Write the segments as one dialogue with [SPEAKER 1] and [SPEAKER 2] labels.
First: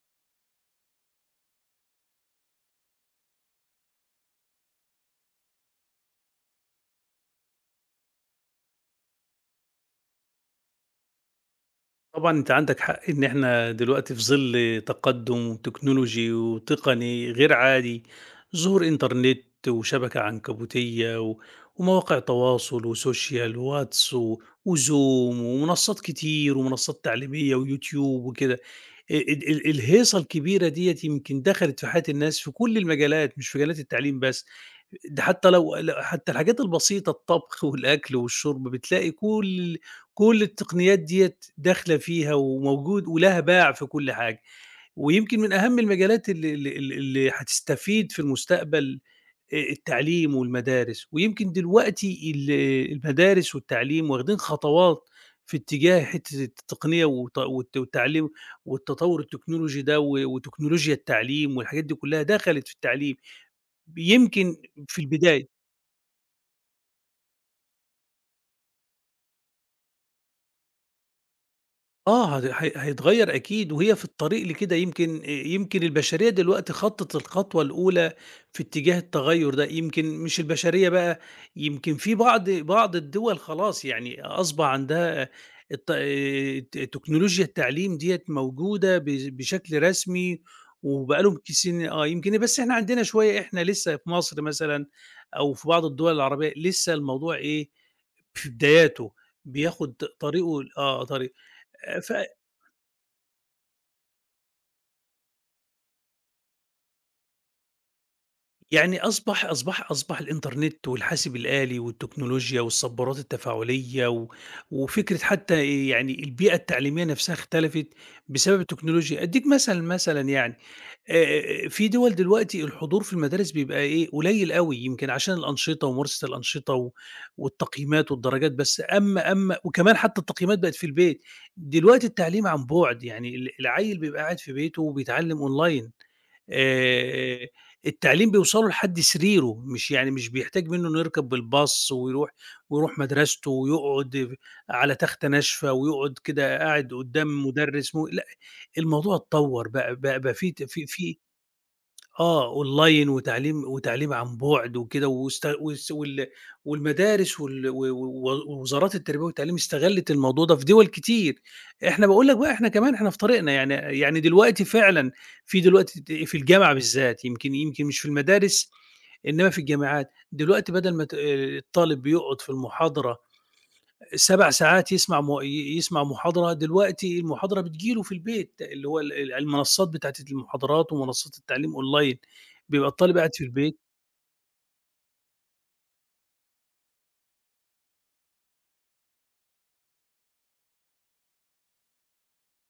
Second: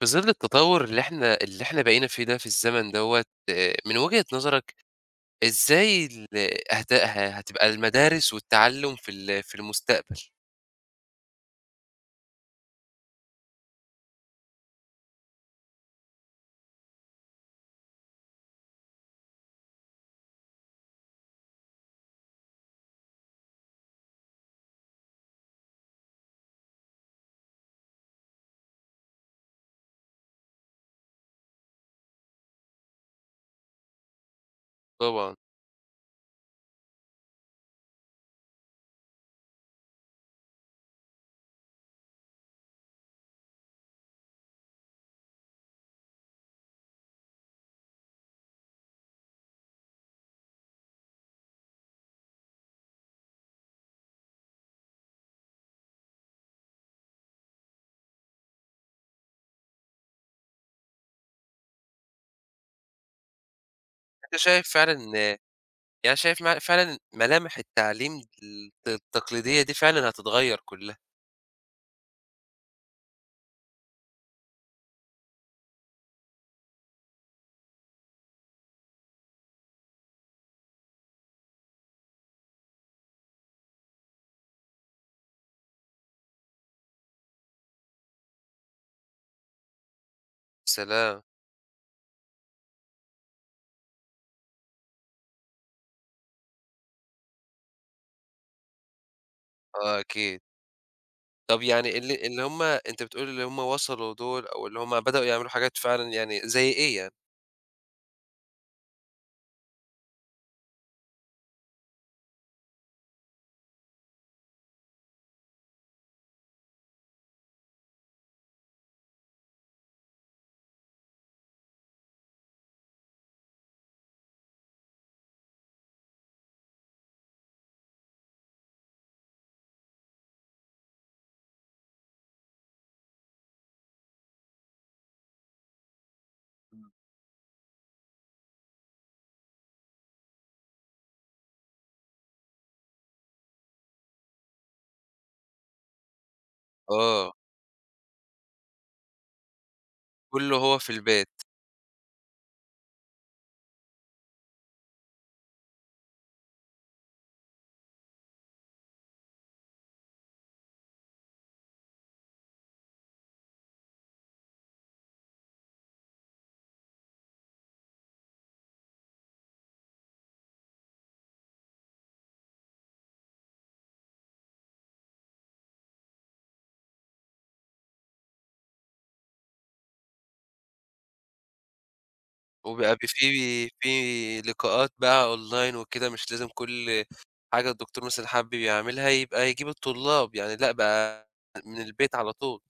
[SPEAKER 1] في ظل التطور اللي إحنا بقينا فيه ده في الزمن دوّة، من وجهة نظرك إزاي ال هت هتبقى المدارس والتعلُّم في المستقبل؟
[SPEAKER 2] طبعًا أنت عندك حق إن إحنا دلوقتي في ظِل تقدُّم تكنولوجي وتقني غير عادي، ظهور إنترنت وشبكة عنكبوتية و ومواقع تواصل وسوشيال وواتس و وZoom ومنصّات كتير ومنصّات تعليمية ويوتيوب وكده. ال ال الهيصة الكبيرة ديّة يمكن دخلت في حياة الناس في كل المجالات، مش في مجالات التعليم بس، ده
[SPEAKER 1] طبعًا،
[SPEAKER 2] حتّى لو ل حتّى الحاجات البسيطة، الطبخ والأكل والشُرب، بتلاقي كل التقنيات ديّة داخلة فيها وموجود ولها باع في كل حاجة. ويمكن من أهم المجالات اللي هتستفيد في المستقبل التعليم والمدارس، ويمكن دلوقتي المدارس والتعليم واخدين خطوات في اتجاه حتّة التقنية وت والت والتعليم والتطوّر التكنولوجي ده، و وتكنولوجيا التعليم والحاجات دي كلّها دخلت في التعليم،
[SPEAKER 1] أنت
[SPEAKER 2] يمكن
[SPEAKER 1] شايف فعلًا،
[SPEAKER 2] في
[SPEAKER 1] يعني
[SPEAKER 2] البداية.
[SPEAKER 1] أنا شايف فعلًا ملامح التعليم التقليدية دي فعلًا هتتغيّر كلّها.
[SPEAKER 2] آه، هي هيتغيّر أكيد، وهي في الطريق لكده، يمكن يمكن البشرية دلوقتي خطّت الخطوة الأولى في اتجاه التغيُّر ده، يمكن مش البشرية بقى، يمكن في بعض الدول خلاص يعني أصبح عندها الت ت تكنولوجيا التعليم ديّة موجودة ب بشكل رسمي، وبقى
[SPEAKER 1] سلام!
[SPEAKER 2] لهم ك سن آه، يمكن، بس إحنا عندنا شوية، إحنا لسه في مصر مثلًا أو في بعض الدول العربية لسه الموضوع إيه، في بداياته، بياخُد
[SPEAKER 1] آه أكيد.
[SPEAKER 2] طريقه ال آه، طريق
[SPEAKER 1] طَب يعني
[SPEAKER 2] ف
[SPEAKER 1] اللي هم أنت بتقول اللي هم وصلوا دول أو اللي هم بدأوا يعملوا حاجات فعلًا يعني زي إيه يعني؟
[SPEAKER 2] يعني أصبح الإنترنت والحاسب الآلي والتكنولوجيا والصبارات التفاعلية، و... وفكرة حتى يعني البيئة التعليمية نفسها اختلفت بسبب التكنولوجيا. أديك مثلا يعني، في دول دلوقتي الحضور في المدارس بيبقى إيه، قليل أوي، يمكن عشان الأنشطة وممارسة الأنشطة و والتقييمات والدرجات بس، أمّا وكمان حتى التقييمات بقت في البيت، دلوقتي التعليم عن بُعد، يعني العيّل بيبقى قاعد في بيته وبيتعلم أونلاين، آآ، التعليم بيوصله لحد سريره، مش يعني مش بيحتاج منه إنه يركب بالباص ويروح مدرسته ويقعد على تختة ناشفة ويقعد كده قاعد
[SPEAKER 1] آه،
[SPEAKER 2] قدّام مدرس، مو لأ، الموضوع اتطوّر بقى بقى بقى في
[SPEAKER 1] كلّه
[SPEAKER 2] ت
[SPEAKER 1] هو
[SPEAKER 2] في
[SPEAKER 1] في
[SPEAKER 2] في
[SPEAKER 1] البيت.
[SPEAKER 2] آه، أونلاين وتعليم وتعليم عن بُعد وكده واست والس وال والمدارس وال و و ووزارات التربية والتعليم استغلِّت الموضوع ده في دِوَل كتير. إحنا باقول لك بقى إحنا كمان إحنا في طريقنا، يعني دلوقتي فعلًا في دلوقتي ت في الجامعة بالذات، يمكن مش في المدارس، إنما في الجامعات. دلوقتي بدل ما ت آه، الطالب بيقعد في المحاضرة 7 ساعات، يسمع محاضرة، دلوقتي المحاضرة بتيجي له في البيت، اللي هو ال ال المنصات بتاعة المحاضرات ومنصات التعليم أونلاين، بيبقى
[SPEAKER 1] وبيبقى ب
[SPEAKER 2] الطالب قاعد في
[SPEAKER 1] في
[SPEAKER 2] البيت
[SPEAKER 1] في لقاءات بقى أونلاين وكده، مش لازم كل حاجة الدكتور مثلًا حابب يعملها يبقى يجيب الطلاب، يعني لأ بقى من البيت على طول.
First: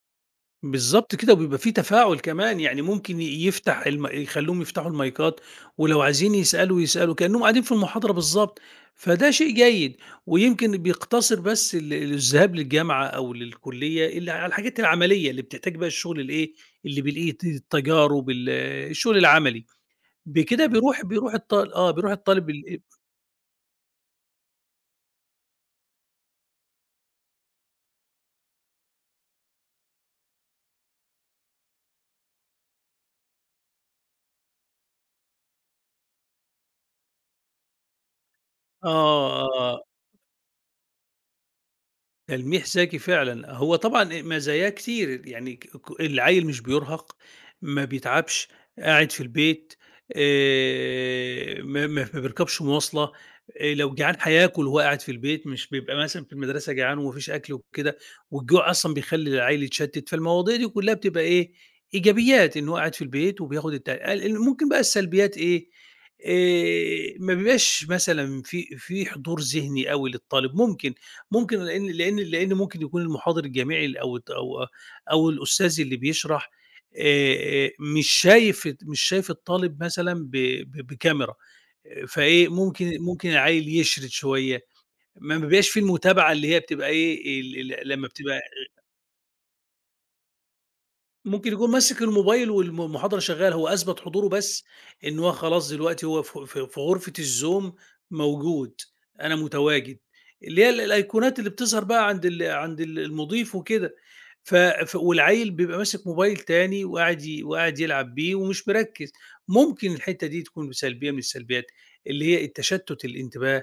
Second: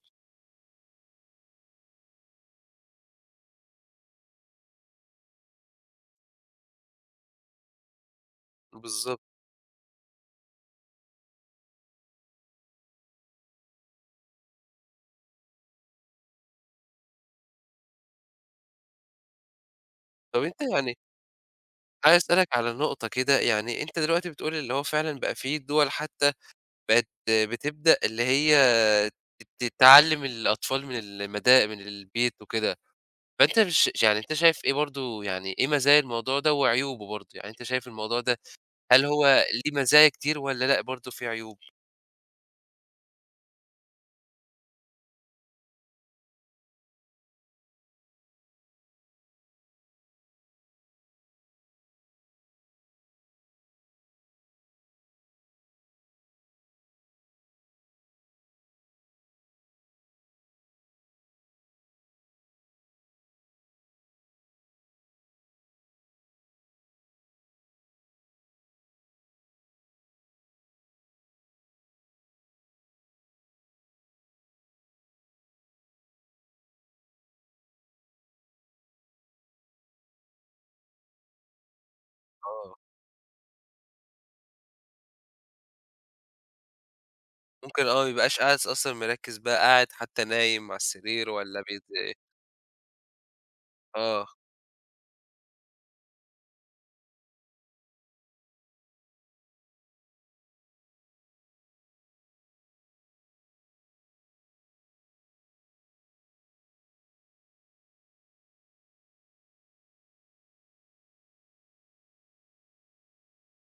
[SPEAKER 2] بالضبط كده، وبيبقى في تفاعل كمان، يعني ممكن ي يفتح الم يخلّوهم يفتحوا المايكات، ولو عايزين يسألوا يسألوا، كأنهم قاعدين في المحاضرة بالضبط، فده
[SPEAKER 1] بالضبط.
[SPEAKER 2] شيء جيد. ويمكن بيقتصر بس الذهاب للجامعة أو للكلية اللي على الحاجات العملية اللي بتحتاج بقى الشغل الإيه، اللي بالإيد، التجارب، الشغل العملي.
[SPEAKER 1] طَب أنت
[SPEAKER 2] بكده
[SPEAKER 1] يعني
[SPEAKER 2] بيروح
[SPEAKER 1] عايز أسألك
[SPEAKER 2] الطالب
[SPEAKER 1] على
[SPEAKER 2] ال
[SPEAKER 1] نقطة كده، يعني أنت دلوقتي بتقول اللي هو فعلًا بقى في دول حتى بقت بتبدأ اللي هي تعلِّم الأطفال من البيت وكده، فأنت مش يعني أنت شايف إيه برضه يعني إيه مزايا الموضوع ده وعيوبه برضه؟ يعني أنت شايف الموضوع ده
[SPEAKER 2] آه،
[SPEAKER 1] هل هو
[SPEAKER 2] آه،
[SPEAKER 1] ليه
[SPEAKER 2] آه.
[SPEAKER 1] مزايا كتير والّا لأ برضه فيه عيوب؟
[SPEAKER 2] تلميح ذكي فعلًا، هو طبعًا مزاياه كتير، يعني ك ك العيّل مش بيُرهق، ما بيتعبش، قاعد في البيت، ما بيركبش مواصلة، لو جعان هياكل وهو قاعد في البيت، مش بيبقى مثلًا في المدرسة جعان وما فيش أكل وكده، والجوع أصلًا بيخلّي العيّل يتشتِّت، فالمواضيع دي كلّها بتبقى إيه، إيجابيات إن هو قاعد في البيت وبياخد الت ال ال ممكن بقى السلبيات إيه، ما بيبقاش مثلًا في في حضور ذهني أوي للطالب، ممكن، ممكن لإن ممكن يكون المحاضر الجامعي أو أو الأستاذ اللي بيشرح، مش شايف الطالب مثلًا ب ب بكاميرا، فإيه
[SPEAKER 1] آه،
[SPEAKER 2] ممكن العيّل يشرد شوية، ما بيبقاش في المتابعة اللي هي بتبقى إيه ال
[SPEAKER 1] ممكن،
[SPEAKER 2] ال لمّا
[SPEAKER 1] ما يبقاش
[SPEAKER 2] بتبقى،
[SPEAKER 1] قاعد أصلًا مركّز بقى، قاعد حتى نايم على السرير
[SPEAKER 2] ممكن
[SPEAKER 1] والّا
[SPEAKER 2] يكون
[SPEAKER 1] بيت.
[SPEAKER 2] ماسك الموبايل المحاضرة شغالة، هو أثبت
[SPEAKER 1] آه،
[SPEAKER 2] حضوره بس، إن هو خلاص دلوقتي هو في غرفة الZoom موجود، أنا متواجد، اللي هي الأيقونات اللي بتظهر بقى عند المضيف وكده، ف ف والعيل بيبقى ماسك موبايل تاني وقاعد يلعب بيه ومش مركّز، ممكن الحتّة دي تكون سلبية من السلبيات، اللي هي التشتت الانتباه،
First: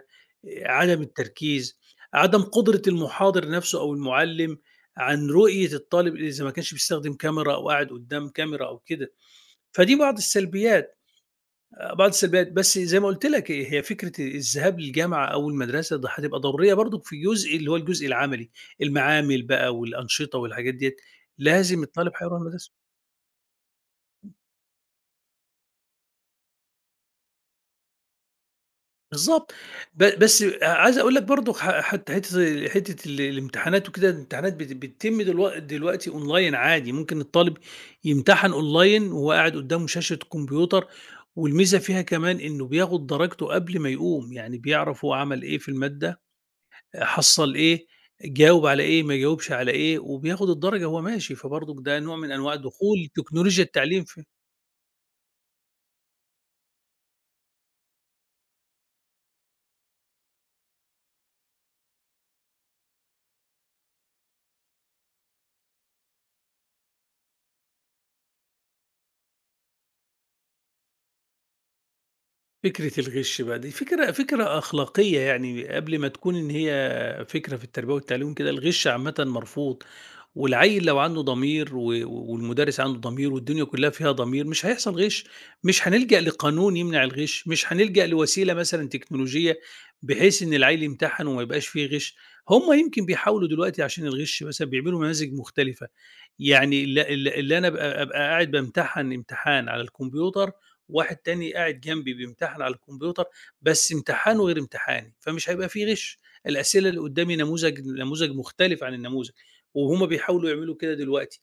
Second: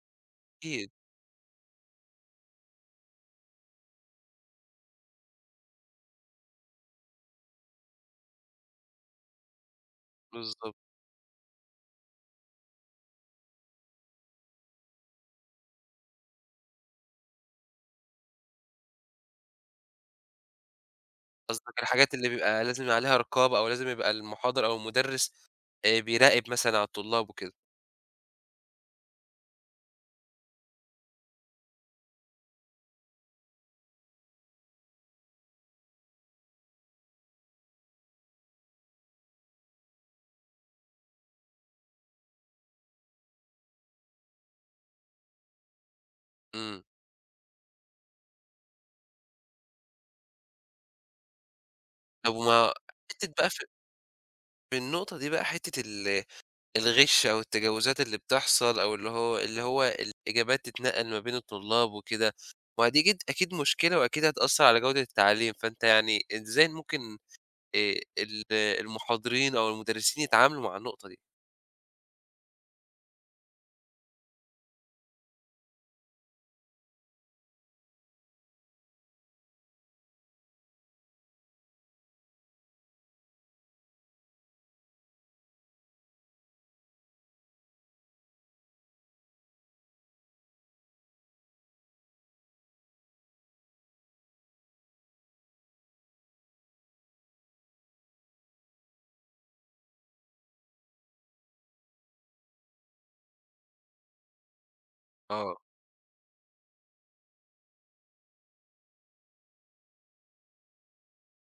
[SPEAKER 1] أكيد،
[SPEAKER 2] عدم التركيز، عدم قدرة المحاضر نفسه أو المعلم عن رؤية الطالب إذا ما كانش بيستخدم كاميرا أو قاعد قدام كاميرا أو كده. فدي بعض
[SPEAKER 1] بالضبط.
[SPEAKER 2] السلبيات، بعض السلبيات، بس زي ما قُلت لك، هي فكرة الذهاب للجامعة أو المدرسة ده هتبقى ضرورية برضك في جزء اللي هو الجزء العملي، المعامل بقى والأنشطة والحاجات ديّة، لازم
[SPEAKER 1] قصدك
[SPEAKER 2] الطالب
[SPEAKER 1] الحاجات اللي
[SPEAKER 2] هيروح
[SPEAKER 1] بيبقى
[SPEAKER 2] المدرسة.
[SPEAKER 1] لازم عليها رقابة أو لازم يبقى المُحاضر أو المُدرِّس بيراقب مثلًا على الطلاب وكده.
[SPEAKER 2] بالضبط. بس عايز أقول لك برضه ح حتى حتّة حتّة ال الامتحانات وكده، الامتحانات بتتم دلوقتي أونلاين عادي، ممكن الطالب يمتحن أونلاين وهو قاعد قدّامه شاشة كمبيوتر، والميزة فيها كمان إنه بياخد درجته قبل ما يقوم، يعني بيعرف هو عمل إيه في المادة،
[SPEAKER 1] إمم،
[SPEAKER 2] حصّل إيه، جاوب على إيه، ما جاوبش على إيه، وبياخد الدرجة وهو ماشي، فبرضك ده نوع من
[SPEAKER 1] طب
[SPEAKER 2] أنواع
[SPEAKER 1] وما
[SPEAKER 2] دخول
[SPEAKER 1] حتّة بقى في
[SPEAKER 2] تكنولوجيا التعليم. في
[SPEAKER 1] في النقطة دي بقى، حتّة الغِش أو التجاوزات اللي بتحصل أو اللي هو الإجابات تتنقّل ما بين الطلاب وكده، ودي جد أكيد مشكلة وأكيد هتأثّر على جودة التعليم، فأنت يعني إزاي ممكن ال المُحاضرين أو المُدرّسين يتعاملوا مع النقطة دي؟
[SPEAKER 2] فكرة الغِش بقى، دي فكرة أخلاقية يعني قبل ما تكون إن هي فكرة في التربية والتعليم كده، الغِش عامةً مرفوض، والعيّل لو عنده ضمير و والمدرس عنده ضمير والدنيا كلّها فيها ضمير، مش هيحصل غِش، مش هنلجأ لقانون يمنع الغِش، مش هنلجأ لوسيلة مثلًا تكنولوجية بحيث إن العيّل يمتحن وما يبقاش فيه غِش، هم يمكن بيحاولوا دلوقتي عشان الغِش مثلًا بيعملوا نماذج مختلفة. يعني ال ال اللي أنا أبقى أبقى قاعد بامتحن امتحان على الكمبيوتر، واحد تاني قاعد جنبي بيمتحن على الكمبيوتر، بس امتحانه غير امتحاني، فمش
[SPEAKER 1] آه،
[SPEAKER 2] هيبقى في غش، الأسئلة اللي قدامي نموذج، نموذج مختلف عن النموذج، وهُم بيحاولوا يعملوا كده دلوقتي.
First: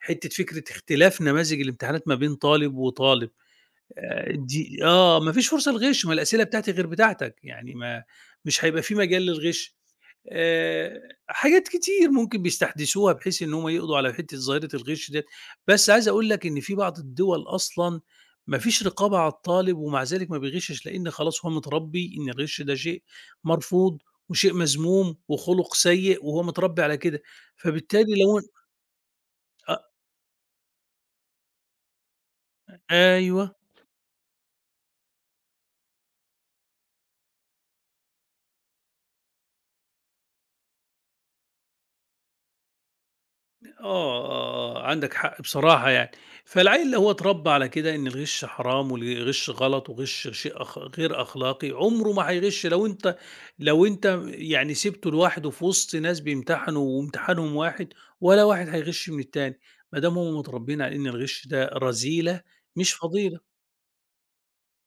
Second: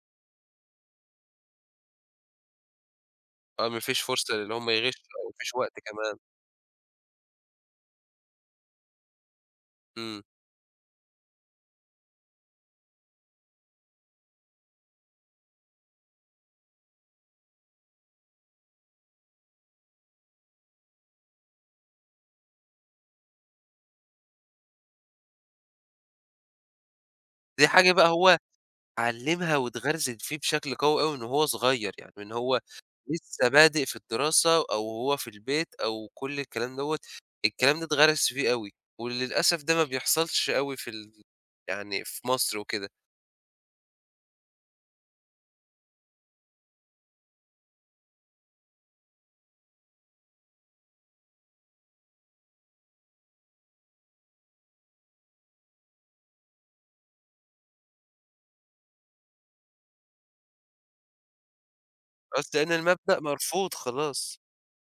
[SPEAKER 2] حتّة فكرة اختلاف نماذج الامتحانات ما بين طالب وطالب،
[SPEAKER 1] آه، ما فيش فرصة اللي هم
[SPEAKER 2] دي
[SPEAKER 1] يغِشّوا
[SPEAKER 2] آه،
[SPEAKER 1] أو
[SPEAKER 2] ما
[SPEAKER 1] ما
[SPEAKER 2] فيش
[SPEAKER 1] فيش وقت
[SPEAKER 2] فرصة لغِش، ما
[SPEAKER 1] كمان.
[SPEAKER 2] الأسئلة بتاعتي غير بتاعتك، يعني ما مش هيبقى في مجال للغِش.
[SPEAKER 1] إمم،
[SPEAKER 2] آآ حاجات كتير ممكن بيستحدثوها بحيث إن هم يقضوا على حتّة ظاهرة الغِش ديّة، بس عايز أقول لك إن في بعض الدول أصلًا ما فيش رقابة على الطالب ومع ذلك ما بيغِشّش، لإن خلاص هو متربّي إن الغِش ده شيء مرفوض وشيء مذموم وخُلُق سيء وهو متربّي على كده،
[SPEAKER 1] دي حاجة بقى
[SPEAKER 2] فبالتالي
[SPEAKER 1] هو
[SPEAKER 2] لو
[SPEAKER 1] علّمها
[SPEAKER 2] أ
[SPEAKER 1] واتغرزِت فيه بشكل قوي أوي من وهو صغير، يعني من هو لسه
[SPEAKER 2] أيوه.
[SPEAKER 1] بادئ في الدراسة أو وهو في البيت أو كل الكلام دوّة، الكلام ده اتغرس فيه أوي، وللأسف ده ما بيحصلش أوي في ال يعني في مصر وكده.
[SPEAKER 2] آه، آه، آه، عندك حق بصراحة يعني، فالعيل اللي هو اتربى على كده إن الغِش حرام والغِش غلط وغِش شيء غير أخلاقي، عمره ما هيغِش، لو أنت لو أنت يعني سِبته لوحده في وسط ناس بيمتحنوا وامتحانهم واحد، ولا واحد هيغِش من التاني، ما دام هم متربيين على إن الغِش ده رذيلة
[SPEAKER 1] خلاص لإن
[SPEAKER 2] مش
[SPEAKER 1] المبدأ
[SPEAKER 2] فضيلة.
[SPEAKER 1] مرفوض خلاص،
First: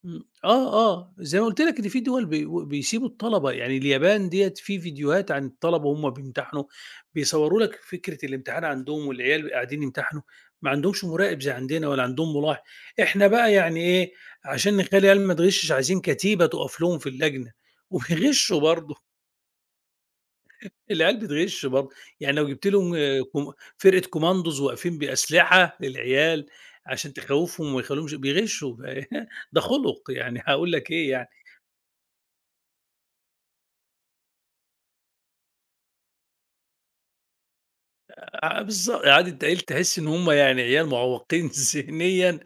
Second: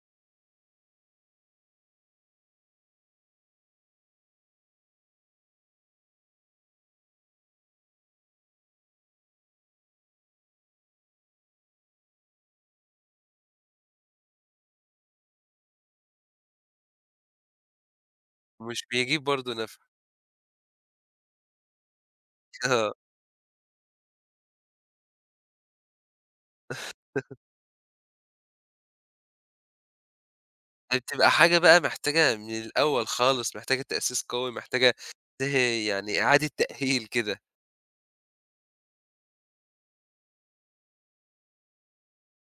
[SPEAKER 2] إمم، آه، آه، زي ما قُلت لك إن في دول بيسيبوا الطلبة، يعني اليابان ديّة في فيديوهات عن الطلبة وهُم بيمتحنوا، بيصوروا لك فكرة الامتحان عندهم والعيال قاعدين يمتحنوا، ما عندهمش مراقب زي عندنا ولا عندهم ملاحق، إحنا بقى يعني إيه، عشان نخلّي العيال ما تغشش عايزين كتيبة تُقف لهم في اللجنة، وبيغشوا
[SPEAKER 1] ومش
[SPEAKER 2] برضه،
[SPEAKER 1] بيجيب برضه نَفْع.
[SPEAKER 2] العيال بتغش برضه، يعني لو جبت
[SPEAKER 1] آه،
[SPEAKER 2] لهم آه، كوم فرقة كوماندوز واقفين بأسلحة للعيال عشان تخوّفهم وما يخلّيهمش بيغشوا، ده خُلُق يعني هاقول لك
[SPEAKER 1] دي
[SPEAKER 2] إيه يعني.
[SPEAKER 1] بتبقى حاجة بقى محتاجة من الأول خالص، محتاجة تأسيس قوي، محتاجة ت يعني إعادة تأهيل كده،
[SPEAKER 2] آه، بالضبط، إعادة تقييم، تحس إن هم يعني عيال معوّقين ذهنيًا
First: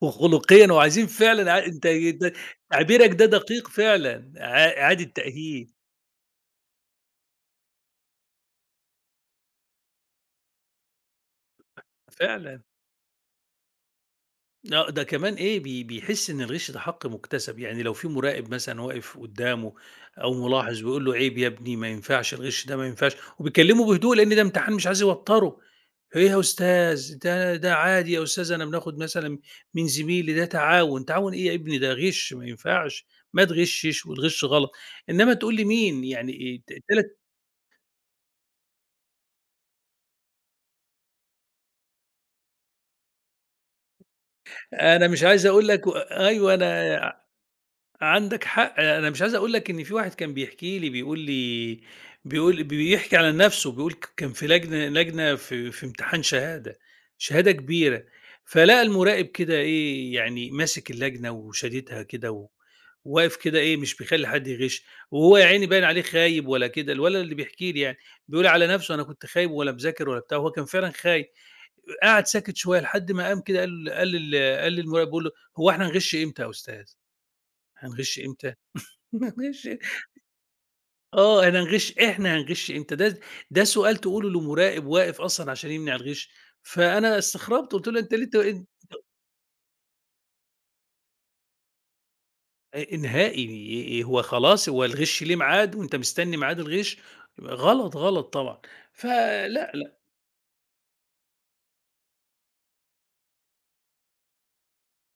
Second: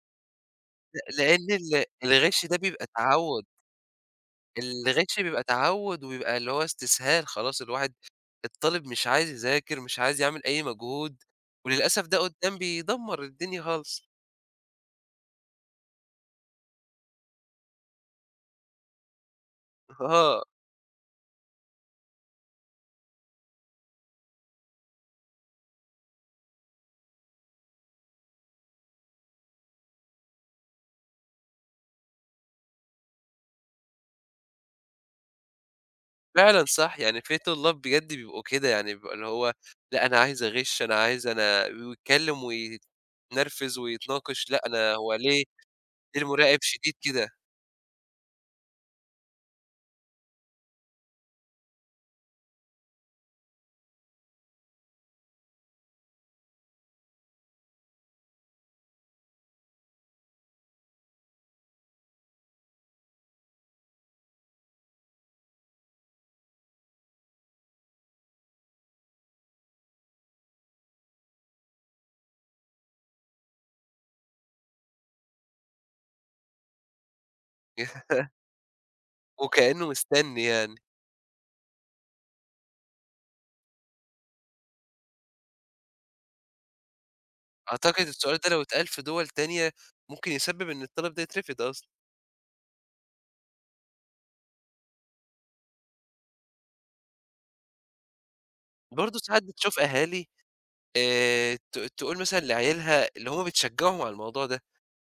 [SPEAKER 2] وخلقيًا
[SPEAKER 1] ل
[SPEAKER 2] وعايزين
[SPEAKER 1] لإن
[SPEAKER 2] فعلًا ع
[SPEAKER 1] ال
[SPEAKER 2] أنت د
[SPEAKER 1] الغش ده بيبقى
[SPEAKER 2] تعبيرك ده
[SPEAKER 1] تعوّد.
[SPEAKER 2] دقيق فعلًا، إعادة
[SPEAKER 1] الغش بيبقى
[SPEAKER 2] تأهيل
[SPEAKER 1] تعوّد وبيبقى اللي هو استسهال خلاص، الطالب مش عايز يذاكر، مش عايز يعمل أي مجهود، وللأسف ده قدّام
[SPEAKER 2] فعلًا،
[SPEAKER 1] بيدمّر الدنيا خالص.
[SPEAKER 2] آه، ده كمان إيه بيحس إن الغش ده حق مُكتسب، يعني لو في مراقب مثلًا واقف قدّامه أو
[SPEAKER 1] آه،
[SPEAKER 2] ملاحظ ويقول له: "عيب يا ابني ما ينفعش، الغش ده ما ينفعش." وبيكلمه بهدوء لأن ده امتحان مش عايز يوتّره. إيه يا أستاذ؟ ده عادي يا أستاذ، أنا بناخد مثلًا من زميلي، ده تعاون. تعاون إيه يا ابني، ده غِش ما ينفعش، ما تغِشِّش والغِش غلط، إنّما تقول لي مين يعني إيه
[SPEAKER 1] فعلًا صح،
[SPEAKER 2] تلات.
[SPEAKER 1] يعني في طلاب بجد بيبقوا كده، يعني بيبقى اللي هو لأ أنا عايز أغش، أنا عايز أنا، ويتكلّم ويتنرفز ويتناقش، لأ أنا
[SPEAKER 2] أنا
[SPEAKER 1] هو
[SPEAKER 2] مش
[SPEAKER 1] ليه
[SPEAKER 2] عايز أقول لك
[SPEAKER 1] ليه
[SPEAKER 2] أيوه
[SPEAKER 1] المراقب شديد
[SPEAKER 2] أنا،
[SPEAKER 1] كده؟
[SPEAKER 2] عندك حق، أنا مش عايز أقول لك إن في واحد كان بيحكي لي بيقول لي بيقول بيحكي على نَفْسه، بيقول كان في لجنة في امتحان شهادة، شهادة كبيرة، فلقى المُراقب كده إيه، يعني ماسك اللجنة وشاددها كده، و وواقف كده إيه، مش بيخلّي حد يغِش، وهو يا عيني باين عليه خايب ولا كده، الولد اللي بيحكي لي يعني، بيقول على نَفْسه أنا كنت خايب ولا مذاكر ولا بتاع، هو كان فعلًا خايب، قعد ساكت شوية لحد ما قام كده قال للمُراقب بيقول له: "هو إحنا هنغِش إمتى يا أستاذ، هنغِش إمتى؟" معلش.
[SPEAKER 1] وكإنّه مستني يعني.
[SPEAKER 2] آه، أنا هنغِش، إحنا هنغِش إمتى، ده ده سؤال تقوله لمراقب واقف أصلًا عشان يمنع الغِش، فأنا استغربت قُلت له:
[SPEAKER 1] أعتقد
[SPEAKER 2] "أنت ليه ت
[SPEAKER 1] السؤال ده لو اتقال في دُوَل تانية ممكن يسبب إن الطالب ده يترفض أصلًا.
[SPEAKER 2] أ نهائي، هو خلاص، هو الغِش ليه ميعاد وأنت مستني ميعاد الغِش؟" غلط، غلط طبعًا.
[SPEAKER 1] برضه ساعات
[SPEAKER 2] فلأ،
[SPEAKER 1] بتشوف
[SPEAKER 2] لأ،
[SPEAKER 1] أهالي ت تقول مثلًا لعيالها اللي هم بتشجّعهم على الموضوع ده،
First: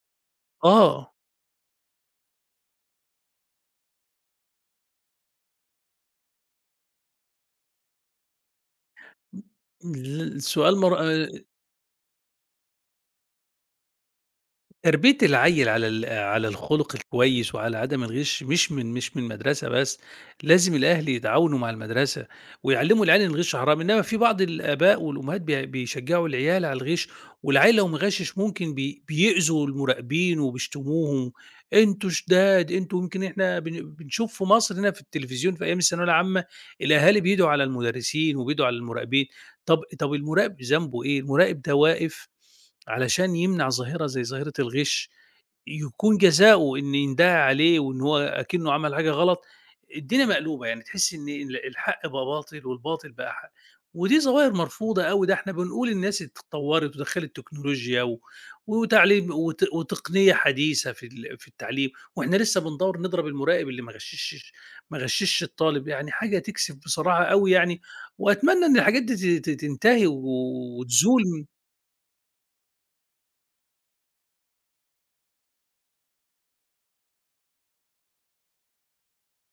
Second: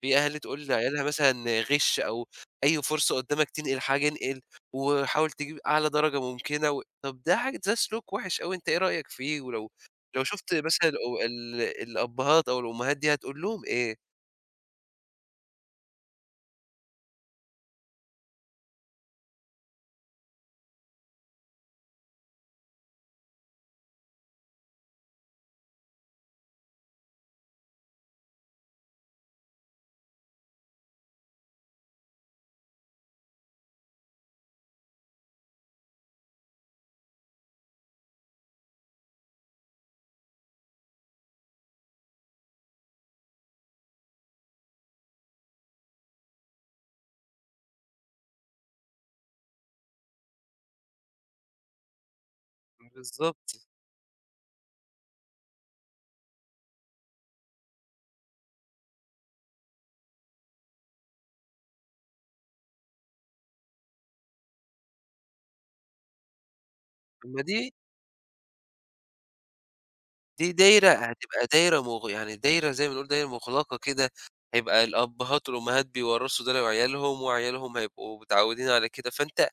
[SPEAKER 1] في أهل تقول لعيالها
[SPEAKER 2] آه،
[SPEAKER 1] مثلًا غِش أو أي فرصة قدّامك تنقل حاجة انقل، وحاول تجيب أعلى درجة ممكنة و طَب ده حاجة ده سلوك وِحِش أوي، أنت إيه رأيك فيه؟ ولو
[SPEAKER 2] ل
[SPEAKER 1] شُفت
[SPEAKER 2] سؤال
[SPEAKER 1] مثلًا
[SPEAKER 2] مر
[SPEAKER 1] الأو
[SPEAKER 2] آه،
[SPEAKER 1] ال الأبّهات أو الأمهات دي هتقول لهم إيه؟
[SPEAKER 2] تربية العيّل على على الخُلق الكويس وعلى عدم الغِش مش من مش من مدرسة بس، لازم الأهل يتعاونوا مع المدرسة ويعلّموا العيال إن الغِش حرام، إنّما في بعض الآباء والأمهات بيشجّعوا العيال على الغِش، والعيّل لو مغشِّش ممكن بيؤذوا المُراقبين وبيشتموهم، أنتم شِداد، أنتم، يمكن إحنا بنشوف في مصر هنا في التلفزيون في أيام الثانوية العامة الأهالي بيدعوا على المدرسين وبيدعوا على المُراقبين، طَب المُراقب ذنبه إيه؟ المُراقب ده واقف علشان يمنع ظاهرة زي ظاهرة الغِش، يكون جزاؤه إن يندَّهى عليه وإن هو أكنه عمل حاجة غلط، الدنيا مقلوبة، يعني تحسّي إن الحق بقى باطل والباطل بقى حق،
[SPEAKER 1] بالضبط،
[SPEAKER 2] ودي ظواهر مرفوضة أوي، ده إحنا بنقول الناس اتطوّرت ودخّلت تكنولوجيا و وتعليم وتقنية حديثة في التعليم، وإحنا لسّه بندوّر نضرب المُراقب اللي ما غشّشش الطالب، يعني حاجة تكسف بصراحة
[SPEAKER 1] طَب ما
[SPEAKER 2] أوي
[SPEAKER 1] دي
[SPEAKER 2] يعني، وأتمنى إن الحاجات دي ت ت تنتهي و
[SPEAKER 1] دي دايرة
[SPEAKER 2] وتزول
[SPEAKER 1] هتبقى دايرة مغ يعني دايرة زي ما بنقول دايرة مُغلقة كده، هيبقى الأبّهات والأمهات بيورّثوا ده لعيالهم، وعيالهم هيبقوا متعوّدين على كده، فأنت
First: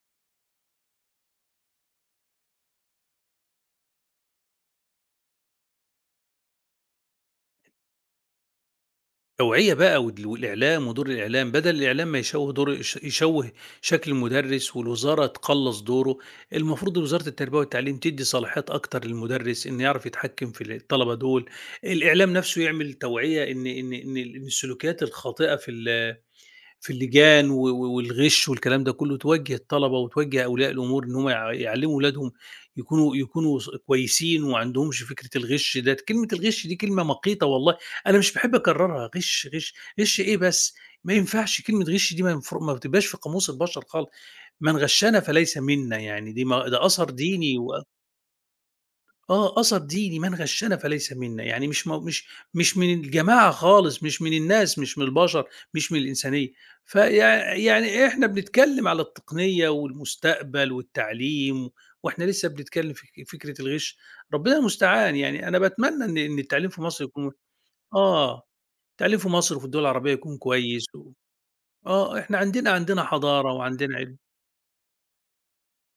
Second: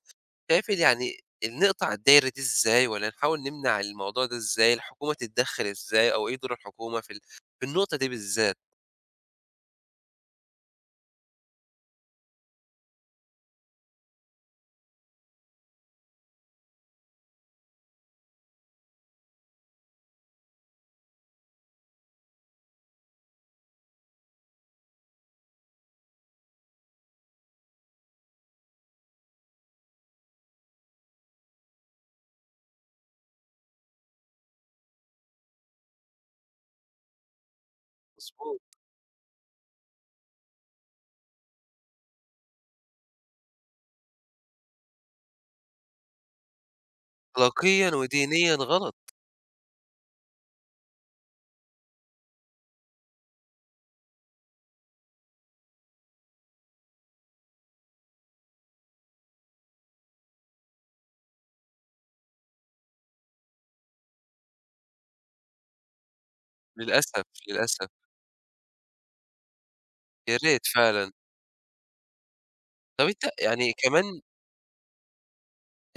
[SPEAKER 1] شايف يعني نقطع الدايرة دي إزاي والّا نحاول نمنع الموضوع ده إزاي، الحكومة تتدخّل إزاي أو إيه دور الحكومة في النقطة دي بالذات؟
[SPEAKER 2] توعية بقى، والإعلام ودور الإعلام، بدل الإعلام ما يشوّه دور يشوّه شكل المدرس والوزارة تقلّص دوره، المفروض وزارة التربية والتعليم تدّي صلاحيات أكتر للمدرس إنه يعرف يتحكّم في الطلبة دول، الإعلام نَفْسه يعمل توعية إن إن إن ال إن السلوكيات الخاطئة في في اللجان و و والغش والكلام ده كله، توجّه الطلبة وتوجّه أولياء الأمور إن هم يعلّموا ولادهم يكونوا يكونوا ص كويسين وما عندهمش فكرة الغش ده، كلمة الغش دي كلمة مقيتة والله، أنا مش باحب
[SPEAKER 1] مضبوط.
[SPEAKER 2] أكرّرها، غش، غش، غش إيه بس؟ ما ينفعش كلمة غش دي، ما ينفر ما بتبقاش في قاموس البشر خالص، "من غشّنا فليس منا"، يعني دي ما ده أثر ديني، و
[SPEAKER 1] أخلاقيًا ودينيًا غلط،
[SPEAKER 2] آه، أثر ديني، "من غشَّنا فليس منا." يعني مش مو مش مش من الجماعة خالص، مش من الناس، مش من البشر، مش من الإنسانية. فيع يعني إحنا بنتكلّم على التقنية والمستقبل والتعليم، وإحنا لسه بنتكلّم في فكرة الغِش، ربنا المستعان. يعني أنا باتمنى إن التعليم في مصر
[SPEAKER 1] للأسف،
[SPEAKER 2] يكون،
[SPEAKER 1] للأسف،
[SPEAKER 2] آه، التعليم في مصر وفي الدول العربية
[SPEAKER 1] يا
[SPEAKER 2] يكون
[SPEAKER 1] ريت
[SPEAKER 2] كويس،
[SPEAKER 1] فعلًا.
[SPEAKER 2] و آه، إحنا عندنا
[SPEAKER 1] طب أنت
[SPEAKER 2] حضارة
[SPEAKER 1] يعني
[SPEAKER 2] وعندنا علم.
[SPEAKER 1] كمان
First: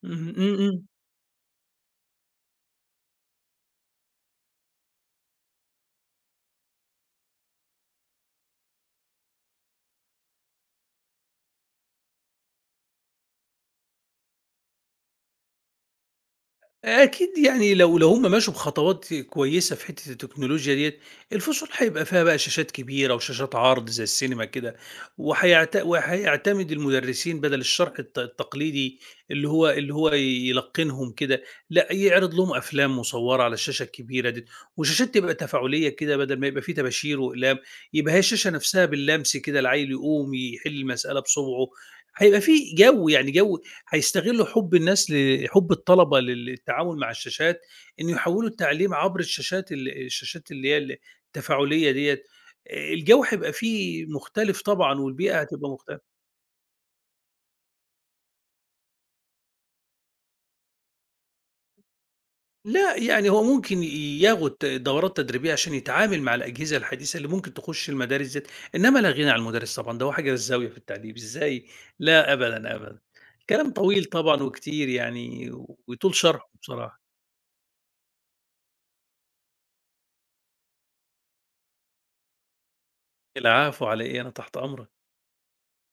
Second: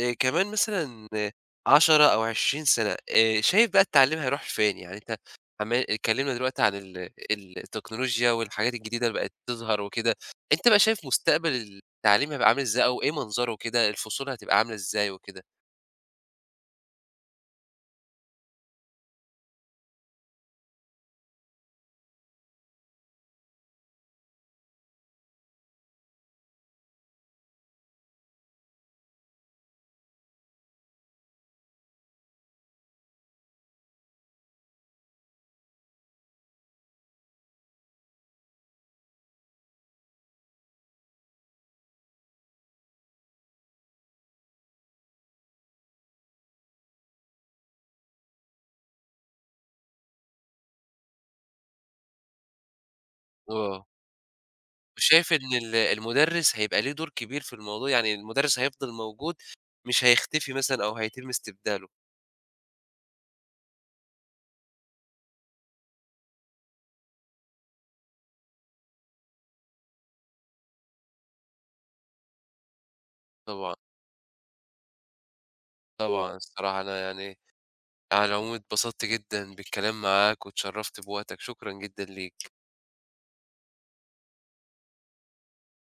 [SPEAKER 2] اهم،
[SPEAKER 1] كمان
[SPEAKER 2] إمم، إمم.
[SPEAKER 1] مثلًا 10 أو 20 سَنة، شايف بقى التعليم هيروح لفين؟ يعني أنت عمّال اتكلّمنا دلوقتي عن التكنولوجيا والحاجات الجديدة اللي بقت تظهر وكده، أنت بقى شايف مستقبل التعليم هيبقى عامل إزاي أو إيه منظره كده، الفصول هتبقى عاملة إزاي وكده؟
[SPEAKER 2] أكيد يعني، لو هم مشوا بخطوات كويسة في حتّة التكنولوجيا ديّة، الفصول هيبقى فيها بقى شاشات كبيرة وشاشات عرض زي السينما كده، وهيعتمد المدرسين بدل الشرح التقليدي اللي هو يلقّنهم كده، لأ يعرض لهم أفلام مصوّرة على الشاشة الكبيرة ديّة، وشاشات تبقى تفاعلية كده بدل ما يبقى في طباشير وأقلام، يبقى هي الشاشة نفسها باللمس كده العيل يقوم يحل المسألة بصبعه، هيبقى في جو، يعني هيستغلوا حُب الناس، حُب الطلبة لل للتعامل مع الشاشات، إن يحوّلوا التعليم عبر الشاشات الشاشات اللي هي التفاعلية ديّة، الجو هيبقى
[SPEAKER 1] آه.
[SPEAKER 2] فيه مختلف طبعًا
[SPEAKER 1] وشايف
[SPEAKER 2] والبيئة
[SPEAKER 1] إن
[SPEAKER 2] هتبقى مختلفة.
[SPEAKER 1] المُدرِّس هيبقى ليه دور كبير في الموضوع، يعني المُدرِّس هيفضل موجود مش هيختفي مثلًا أو هيتم استبداله؟
[SPEAKER 2] لأ، يعني هو ممكن ياخد دورات تدريبية عشان يتعامل مع الأجهزة الحديثة اللي ممكن تخُش المدارس ديّة، إنّما لا غِنى عن المدرس طبعًا، ده هو حجر الزاوية في التعليم، إزاي؟ لا أبدًا، أبدًا.
[SPEAKER 1] طبعًا،
[SPEAKER 2] كلام
[SPEAKER 1] آه.
[SPEAKER 2] طويل طبعًا وكتير يعني، ويطول
[SPEAKER 1] طبعًا
[SPEAKER 2] شرحه
[SPEAKER 1] الصراحة أنا
[SPEAKER 2] بصراحة.
[SPEAKER 1] يعني على العموم اتبسطت جدًا بالكلام معاك واتشرّفت بوقتك، شكرًا جدًا ليك.
[SPEAKER 2] العفو على إيه، أنا تحت أمرك.